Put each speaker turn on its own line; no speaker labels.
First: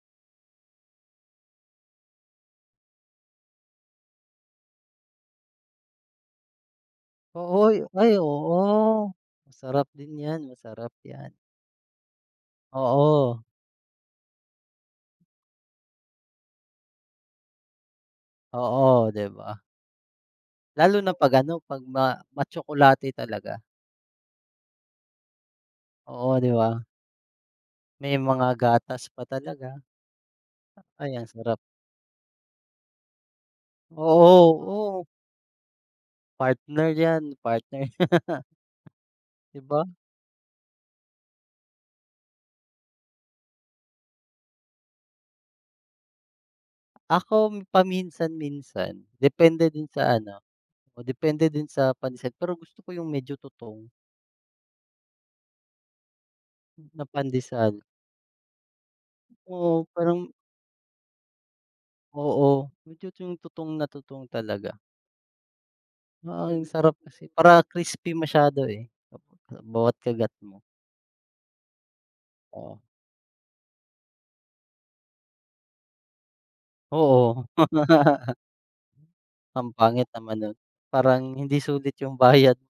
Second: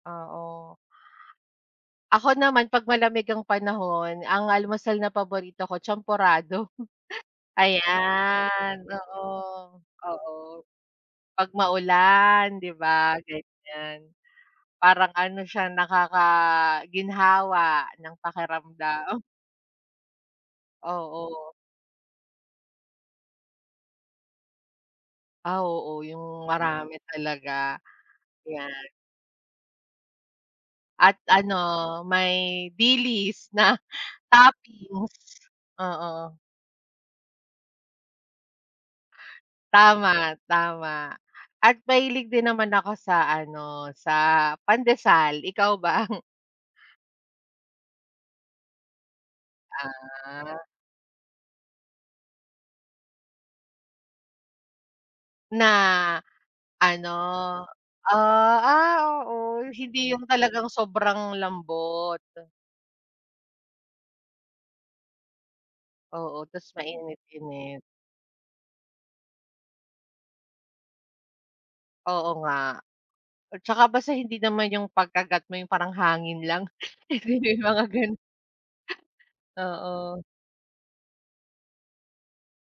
Ah, oh. Ako naman, pag malamig ang panahon, ang almusal na paborito ko champorado.
Oh, uy, ay,
Ayan,
oo.
oo,
Sarap din
oo,
yan, masarap yan.
pag maulan, 'di ba,
Oo.
ganyan. Parang ano, siya nakakaginhawa ng
Oo,
pakiramdam.
di ba? Lalo na pag
Oo.
ano, pag ma matsokolate talaga.
Ah, oo,
Oo,
yung
di ba?
marami talaga,
May mga
yan.
gatas pa talaga.
At
Ay, ang sarap.
ano, may dilis na
Oo, oh, u
toppings, oo.
Partner yan, partner. Di ba?
Tama, tama at mahilig din naman ako sa ano, sa pandesal, ikaw ba?
Akom paminsan-minsan. Depende din sa ano
Ah.
o depende din sa pansit. Pero gusto ko yung medyo tutong.
Na
Na
ano,
pandesal.
ah, ah, oo.
Oo,
Hindi yung
parang.
talagang sobrang lambot.
Oo, medyo yung tutong na tutong talaga.
Oo,
Ah,
tas
ang sarap kasi para
mainit-init.
crispy masyado eh, pag bawat kagat mo.
Oo nga.
Ah.
At saka basta hindi naman yung pagkagat mo, yung parang hangin lang, kasi
Oo.
may mga gan.
Ang pangit
Oo.
naman no'n. Parang hindi sulit yung bayad.